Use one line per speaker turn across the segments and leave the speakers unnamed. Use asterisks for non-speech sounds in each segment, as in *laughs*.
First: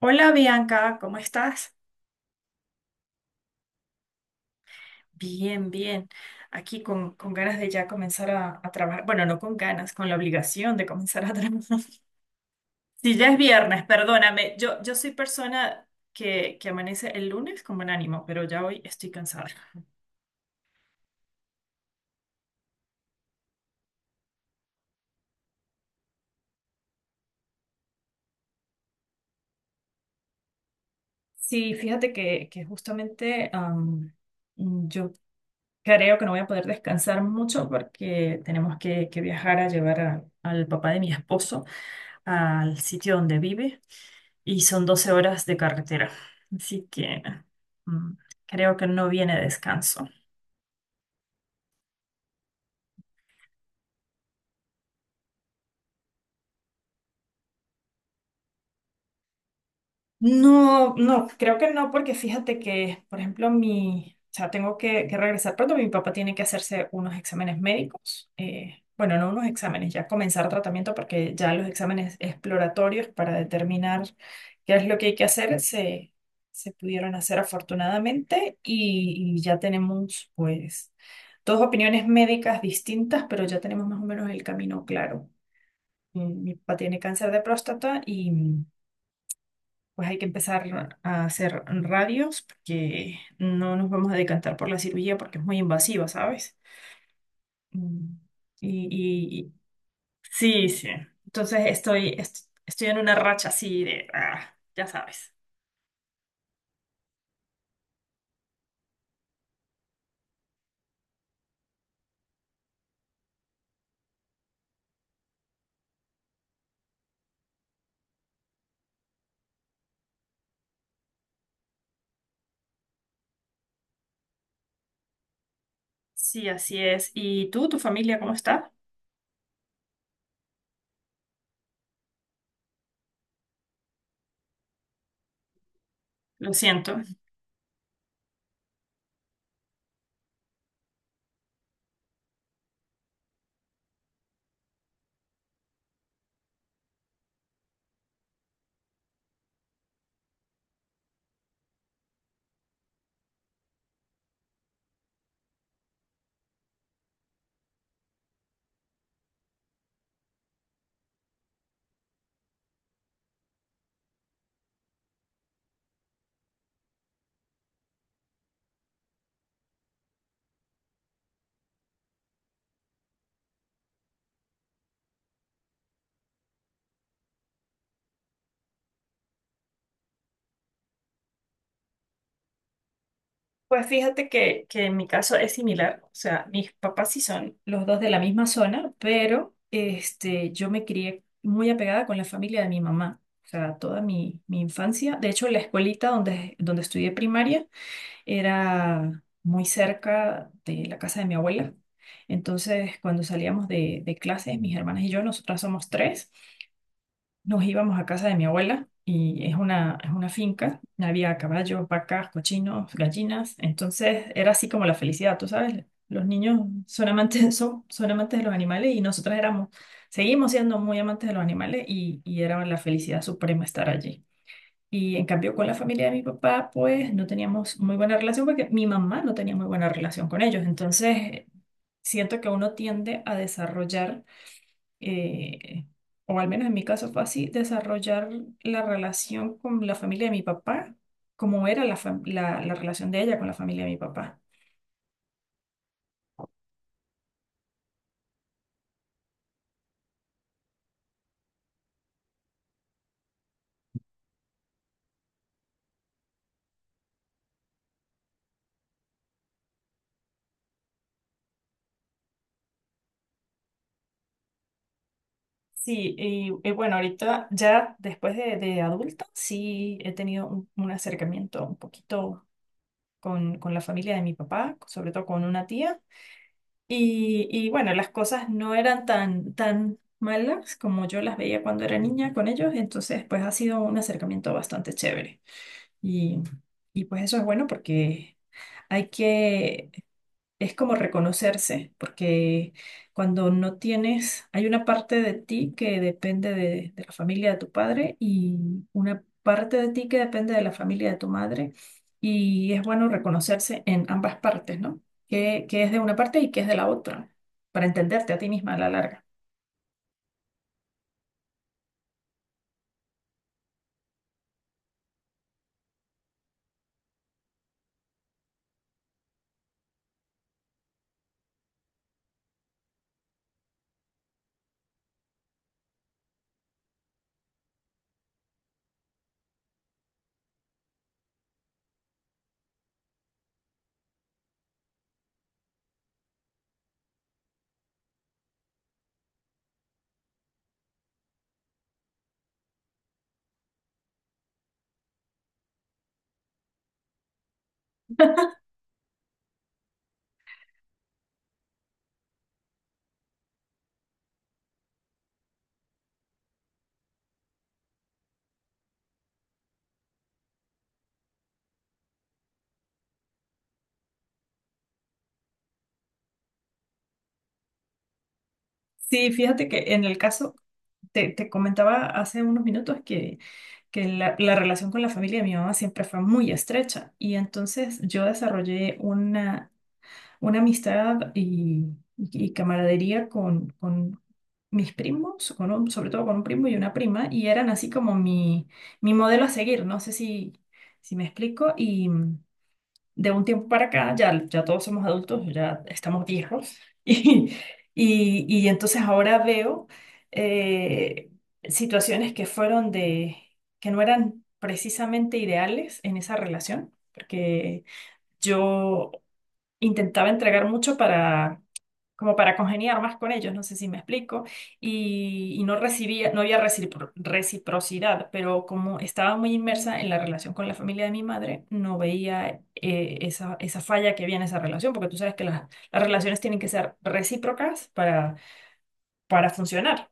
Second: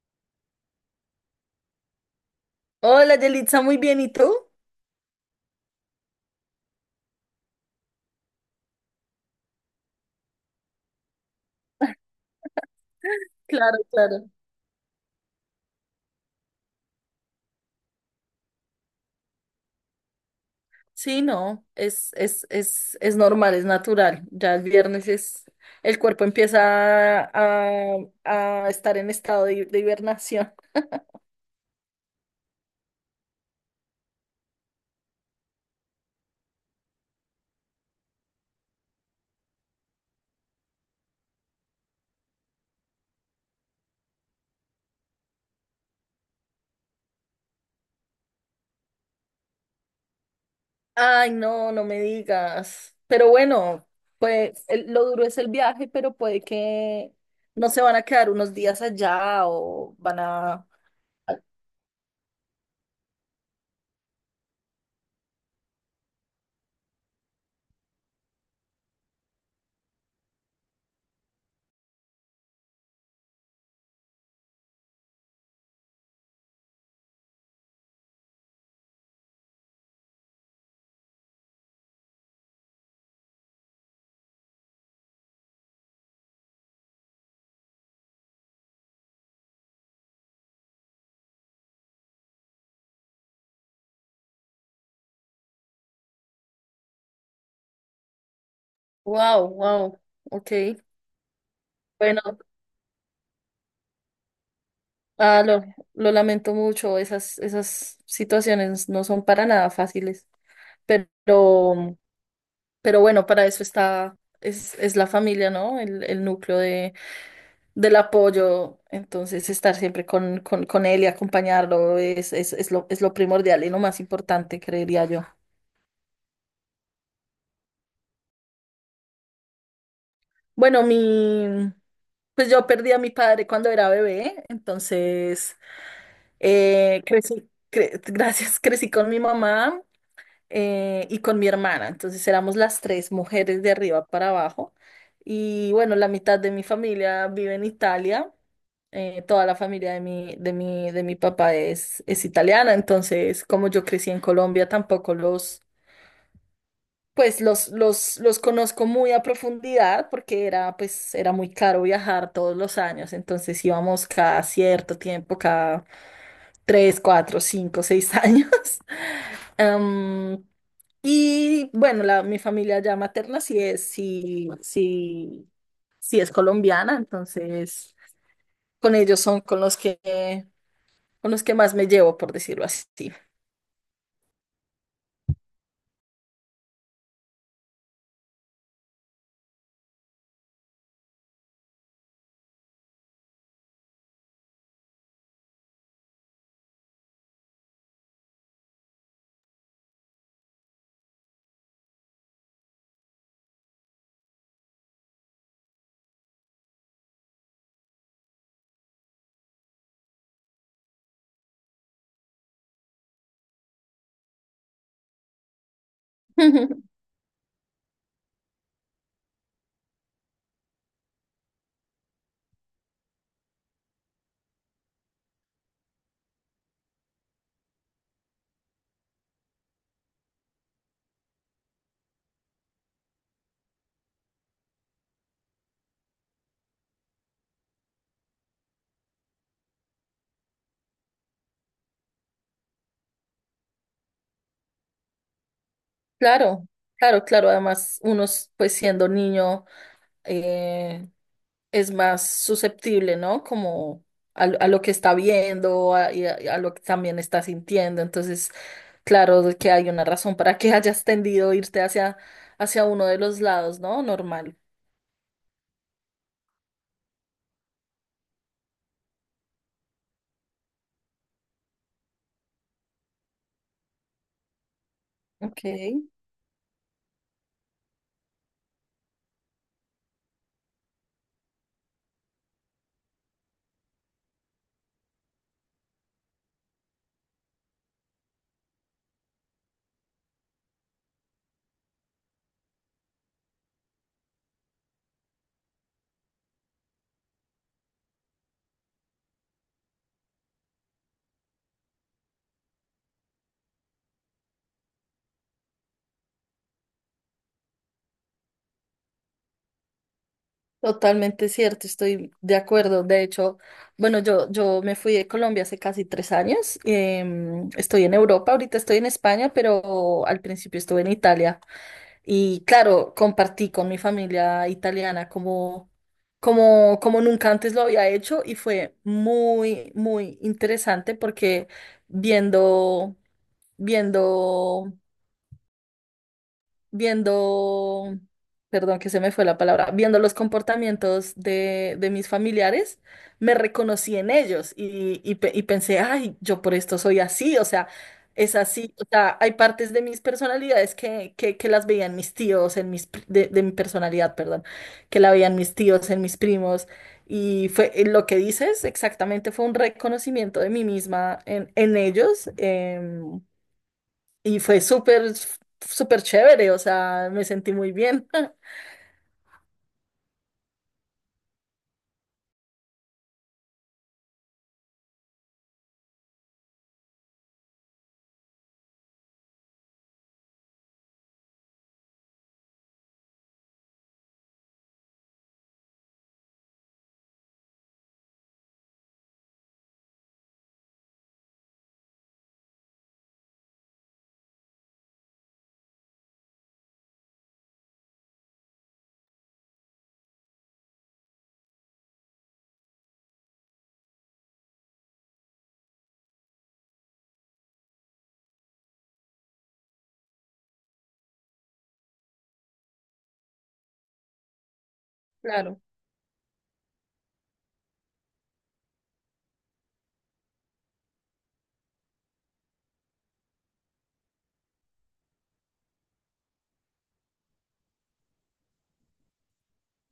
Hola Bianca, ¿cómo estás?
Hola, Yelitza, muy bien, ¿y tú?
Bien, bien. Aquí con ganas de ya comenzar a trabajar. Bueno, no con ganas, con la obligación de comenzar a trabajar. *laughs* Si ya es
Claro,
viernes,
claro.
perdóname. Yo soy persona que amanece el lunes con buen ánimo, pero ya hoy estoy cansada.
Sí, no, es normal, es natural. Ya el viernes es, el cuerpo empieza a estar en estado de hibernación.
Sí, fíjate que justamente yo creo que no voy a poder descansar mucho porque tenemos que viajar a llevar al papá de mi esposo, al sitio donde vive, y son 12 horas de carretera. Así que mm, creo que no viene descanso.
Ay, no, no me digas. Pero bueno, pues lo duro es el viaje, pero puede que no se van a quedar unos días allá o van a...
No, no, creo que no, porque fíjate que, por ejemplo, o sea, tengo que regresar pronto, mi papá tiene que hacerse unos exámenes médicos, bueno, no unos exámenes, ya comenzar tratamiento, porque ya los exámenes exploratorios para determinar qué es lo que hay que hacer se pudieron hacer afortunadamente y ya tenemos, pues, dos opiniones médicas distintas, pero ya tenemos más o menos el camino claro. Mi papá tiene cáncer de próstata, y pues hay que empezar a hacer radios porque no nos vamos a decantar por la cirugía porque es muy invasiva, ¿sabes? Mm, Y, y-
Wow,
y-
wow, ok.
sí, sí. Entonces
Bueno.
estoy en una racha así de, ah, ya sabes.
Ah, lo lamento mucho, esas situaciones no son para nada fáciles, pero, pero bueno, para eso está, es la familia, ¿no? El núcleo de, del apoyo, entonces estar siempre con él y acompañarlo es lo primordial y lo más importante, creería yo.
Sí, así es. ¿Y tú, tu familia, cómo está?
Bueno, mi, pues yo perdí a mi padre cuando era bebé, entonces
Lo siento.
gracias, *laughs* crecí con mi mamá y con mi hermana. Entonces éramos las tres mujeres de arriba para abajo. Y bueno, la mitad de mi familia vive en Italia. Toda la familia de mi papá es italiana. Entonces, como yo crecí en Colombia, tampoco los, pues los conozco muy a profundidad porque era, pues, era muy caro viajar todos los años. Entonces íbamos cada cierto tiempo, cada tres, cuatro, cinco, seis años. *laughs* Em, y bueno, la, mi familia ya materna sí es, sí es colombiana, entonces con ellos son con con los que más me llevo, por decirlo así.
Pues fíjate que en mi caso es similar, o sea, mis papás sí son los dos de la misma zona, pero este, yo me crié muy apegada con la familia de mi mamá, o sea, toda mi infancia. De hecho, la escuelita donde estudié primaria era muy cerca de la casa de mi abuela. Entonces, cuando salíamos de clases, mis hermanas y yo, nosotras somos tres, nos íbamos a casa de mi abuela y es una finca, había caballos, vacas, cochinos, gallinas, entonces era así como la felicidad, tú sabes, los niños
*laughs*
son amantes *laughs* son amantes de los animales, y nosotras éramos, seguimos siendo muy amantes de los animales, y era la felicidad suprema estar allí. Y en cambio con la familia de mi papá, pues no teníamos muy buena relación porque mi mamá no tenía muy buena relación con ellos, entonces siento que uno tiende a desarrollar eh, o al menos en mi caso fue así, desarrollar la relación con la familia de mi papá, como era la relación de ella con la familia de mi papá.
Claro, claro, claro. Además, pues siendo niño, eh, es más susceptible, ¿no? Como a lo que está viendo y a lo que también está sintiendo. Entonces, claro de que hay una razón para que *laughs* hayas tendido a irte hacia uno de los lados, ¿no? Normal.
Sí, y bueno, ahorita ya después de adulta, sí he tenido un acercamiento un poquito con la familia de mi papá, sobre todo con
Ok,
una tía. Y bueno, las cosas no eran tan malas como yo las veía cuando era niña con ellos, entonces pues ha sido un acercamiento bastante chévere. Y, y pues eso es bueno porque hay que, es como reconocerse, porque cuando no tienes, hay una parte de ti que depende de la familia de tu padre y una parte de ti que depende de la familia de tu madre. Y es bueno reconocerse en ambas partes, ¿no? Que es de una parte y que es de la otra, para entenderte a ti misma a la larga.
totalmente cierto, estoy de acuerdo. De hecho, bueno, yo me fui de Colombia hace casi tres años. Estoy en Europa, ahorita estoy en España, pero al principio estuve en Italia. Y claro, compartí con mi familia italiana como nunca antes lo había hecho y fue muy, muy interesante porque viendo, viendo viendo, perdón que se me fue la palabra, viendo los comportamientos de mis familiares, me reconocí en ellos y, y pensé, ay, yo por esto soy así, o sea, es así, o sea, hay partes de mis personalidades que las veían mis tíos, en de mi personalidad, perdón, que la veían mis tíos, en mis primos. Y fue lo que dices, exactamente fue un reconocimiento de mí misma en ellos. Y fue súper, súper chévere, o sea, me sentí muy bien. *laughs*
Sí, fíjate que en el caso, te comentaba hace unos minutos la relación con la familia de mi mamá siempre fue muy estrecha y entonces yo desarrollé una amistad y camaradería con mis primos, sobre todo con un primo y una prima, y eran así como mi modelo a seguir, no sé si me explico, y de un tiempo para acá, ya, ya todos somos adultos, ya estamos viejos, *laughs* y, y entonces ahora veo eh, situaciones que fueron que no eran precisamente ideales en esa relación, porque yo intentaba entregar mucho para, como para congeniar más con ellos, no sé si me explico, y no
Claro,
recibía, no había reciprocidad, pero como estaba muy inmersa en la relación con la familia de mi madre, no veía esa, esa falla que había en esa relación, porque tú sabes que las relaciones tienen que ser recíprocas para funcionar,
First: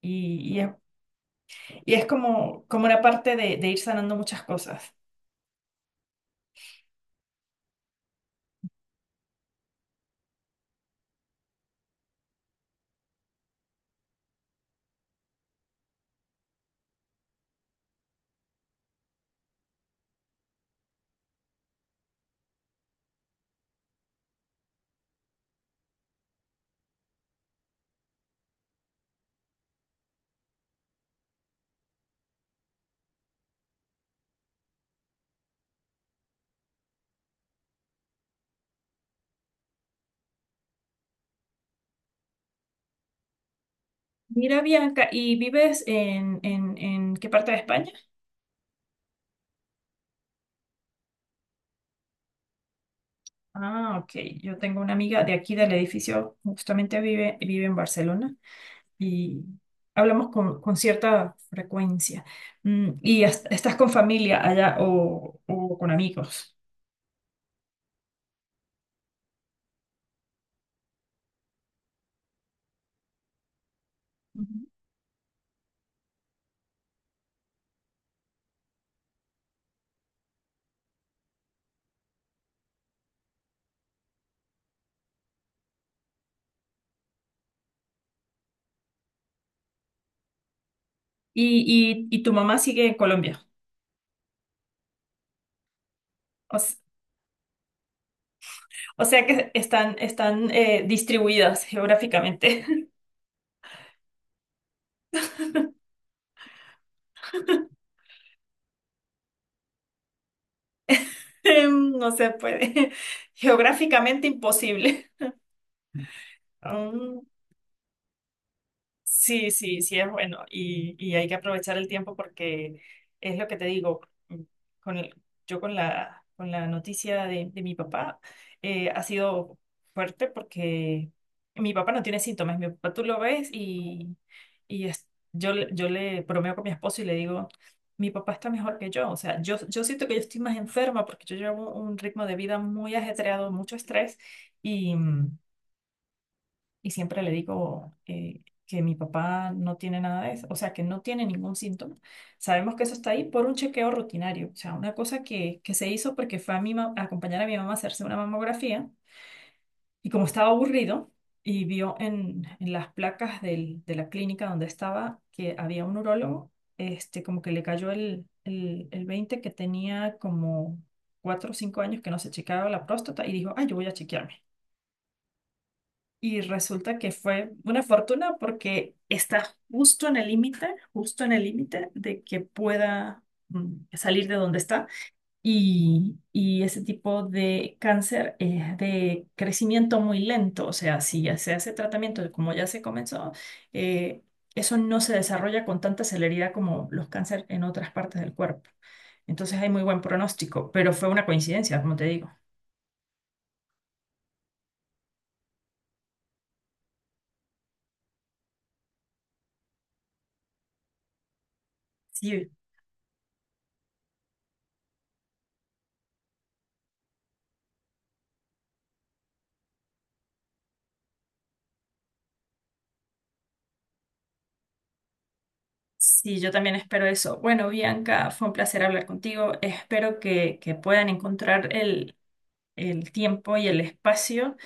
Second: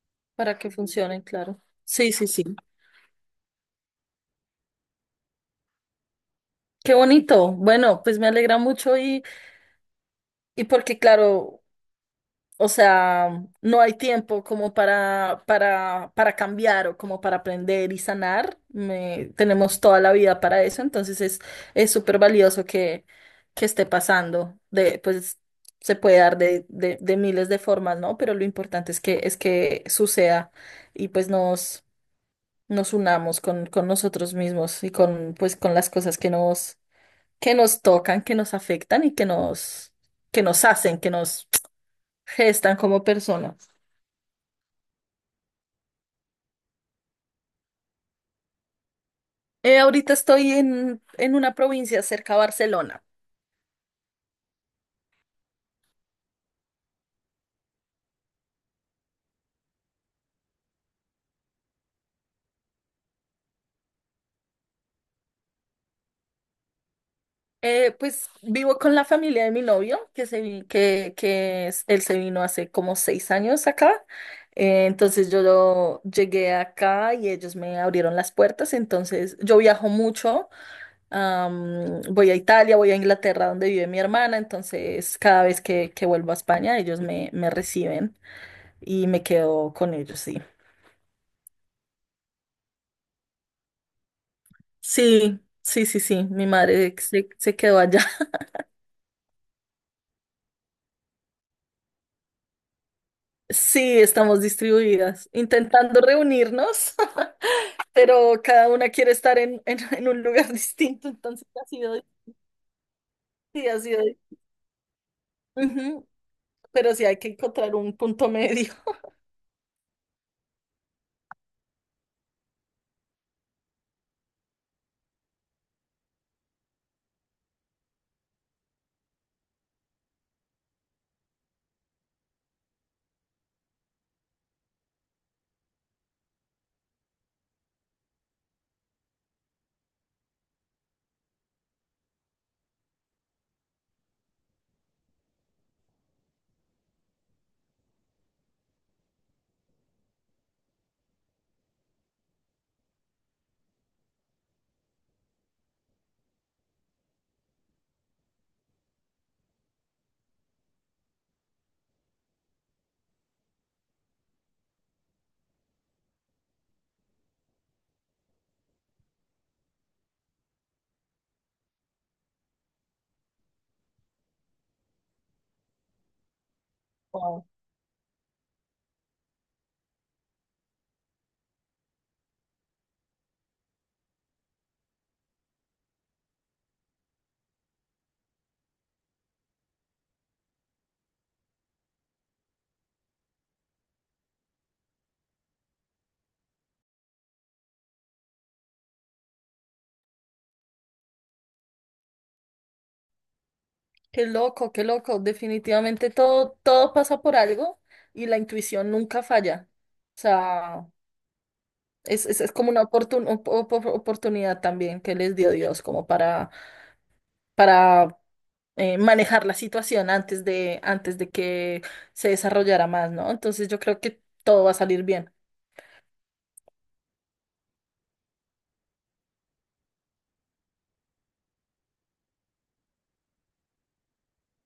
y,
para
y es,
que funcionen, claro.
y es
Sí, sí, sí.
como, como una parte de ir sanando muchas cosas.
Qué bonito. Bueno, pues me alegra mucho y porque, claro, o sea, no hay tiempo como para, para cambiar o como para aprender y sanar. Me- tenemos toda la vida para eso, entonces es súper valioso que esté pasando. De, pues se puede dar de miles de formas, ¿no? Pero lo importante es que suceda y pues nos, nos unamos con nosotros mismos y con, pues, con las cosas que nos tocan, que nos afectan y que nos hacen, que nos gestan como personas.
Mira, Bianca, ¿y vives en qué parte de España?
Ahorita estoy en una provincia cerca a Barcelona.
Ah, ok. Yo tengo una amiga de aquí del edificio, justamente vive, vive en Barcelona y hablamos con cierta frecuencia. ¿Y estás con familia allá o con amigos?
Pues vivo con la familia de mi novio, que, se, vi- que es- él se vino hace como seis años acá.
Ujú.
Entonces llegué acá y ellos me abrieron las puertas. Entonces yo viajo mucho. Voy a Italia, voy a Inglaterra, donde vive mi hermana. Entonces cada vez que vuelvo a España, me reciben y me quedo con ellos, sí.
Y tu mamá sigue en Colombia.
Sí, mi
O, s-
madre se, se quedó allá.
o sea que están, están distribuidas geográficamente.
Sí, estamos distribuidas,
*laughs*
intentando reunirnos, *laughs* pero cada una quiere estar en un lugar *laughs* distinto, entonces ha sido,
No se puede. *laughs*
sí, ha sido,
Geográficamente imposible.
ujú, pero sí hay que
*laughs*
encontrar un punto medio. *laughs*
Sí, sí, sí es bueno y hay que aprovechar el tiempo porque es lo que te digo, mm, con el- yo con con la noticia de mi papá ha sido fuerte porque mi papá no tiene síntomas, mi papá tú lo ves y, y es- yo, yo le bromeo con mi esposo y le digo, mi papá está mejor que yo, o sea, yo siento que yo estoy más enferma porque yo llevo un ritmo de vida muy ajetreado, mucho estrés, y siempre le digo que mi papá no tiene nada de eso, o sea, que no tiene ningún síntoma. Sabemos que eso está ahí por un chequeo rutinario, o sea, una cosa que se hizo porque fue a, a acompañar a mi mamá a hacerse una mamografía, y como estaba aburrido y vio en las placas de la clínica donde estaba que había un urólogo, este, como que le cayó el 20 que tenía como 4 o 5 años que no se chequeaba la próstata y dijo, ay, yo voy a chequearme. Y resulta que
Wow.
fue una fortuna porque está justo en el límite, justo en el límite de que pueda salir de donde está. Y ese tipo de cáncer es de crecimiento muy lento. O sea, si ya se hace tratamiento, de como ya se comenzó, eh, eso no se desarrolla con tanta celeridad como los cánceres en otras partes del cuerpo. Entonces hay muy buen pronóstico, pero fue una coincidencia, como te digo.
Qué loco, definitivamente todo, todo pasa por algo y la intuición nunca falla. O sea,
Sí,
es como una oportunidad también que les dio Dios como para manejar la situación antes de que se desarrollara más, ¿no? Entonces yo creo que todo va a salir bien.
sí, yo también espero eso. Bueno, Bianca, fue un placer hablar contigo. Espero que puedan encontrar el tiempo y el espacio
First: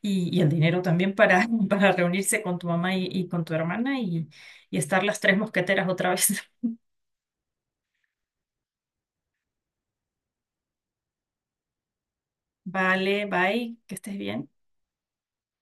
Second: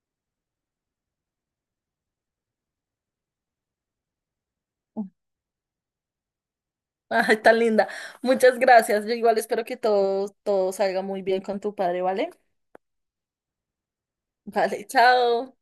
y el dinero también para, *laughs* para reunirse con tu mamá y con tu hermana y estar las tres mosqueteras otra vez.
*laughs* Ay, tan linda. Muchas gracias. Yo igual espero que todo, todo salga muy bien con tu padre, ¿vale?
*laughs* Vale, bye, que estés bien.
Vale, chao.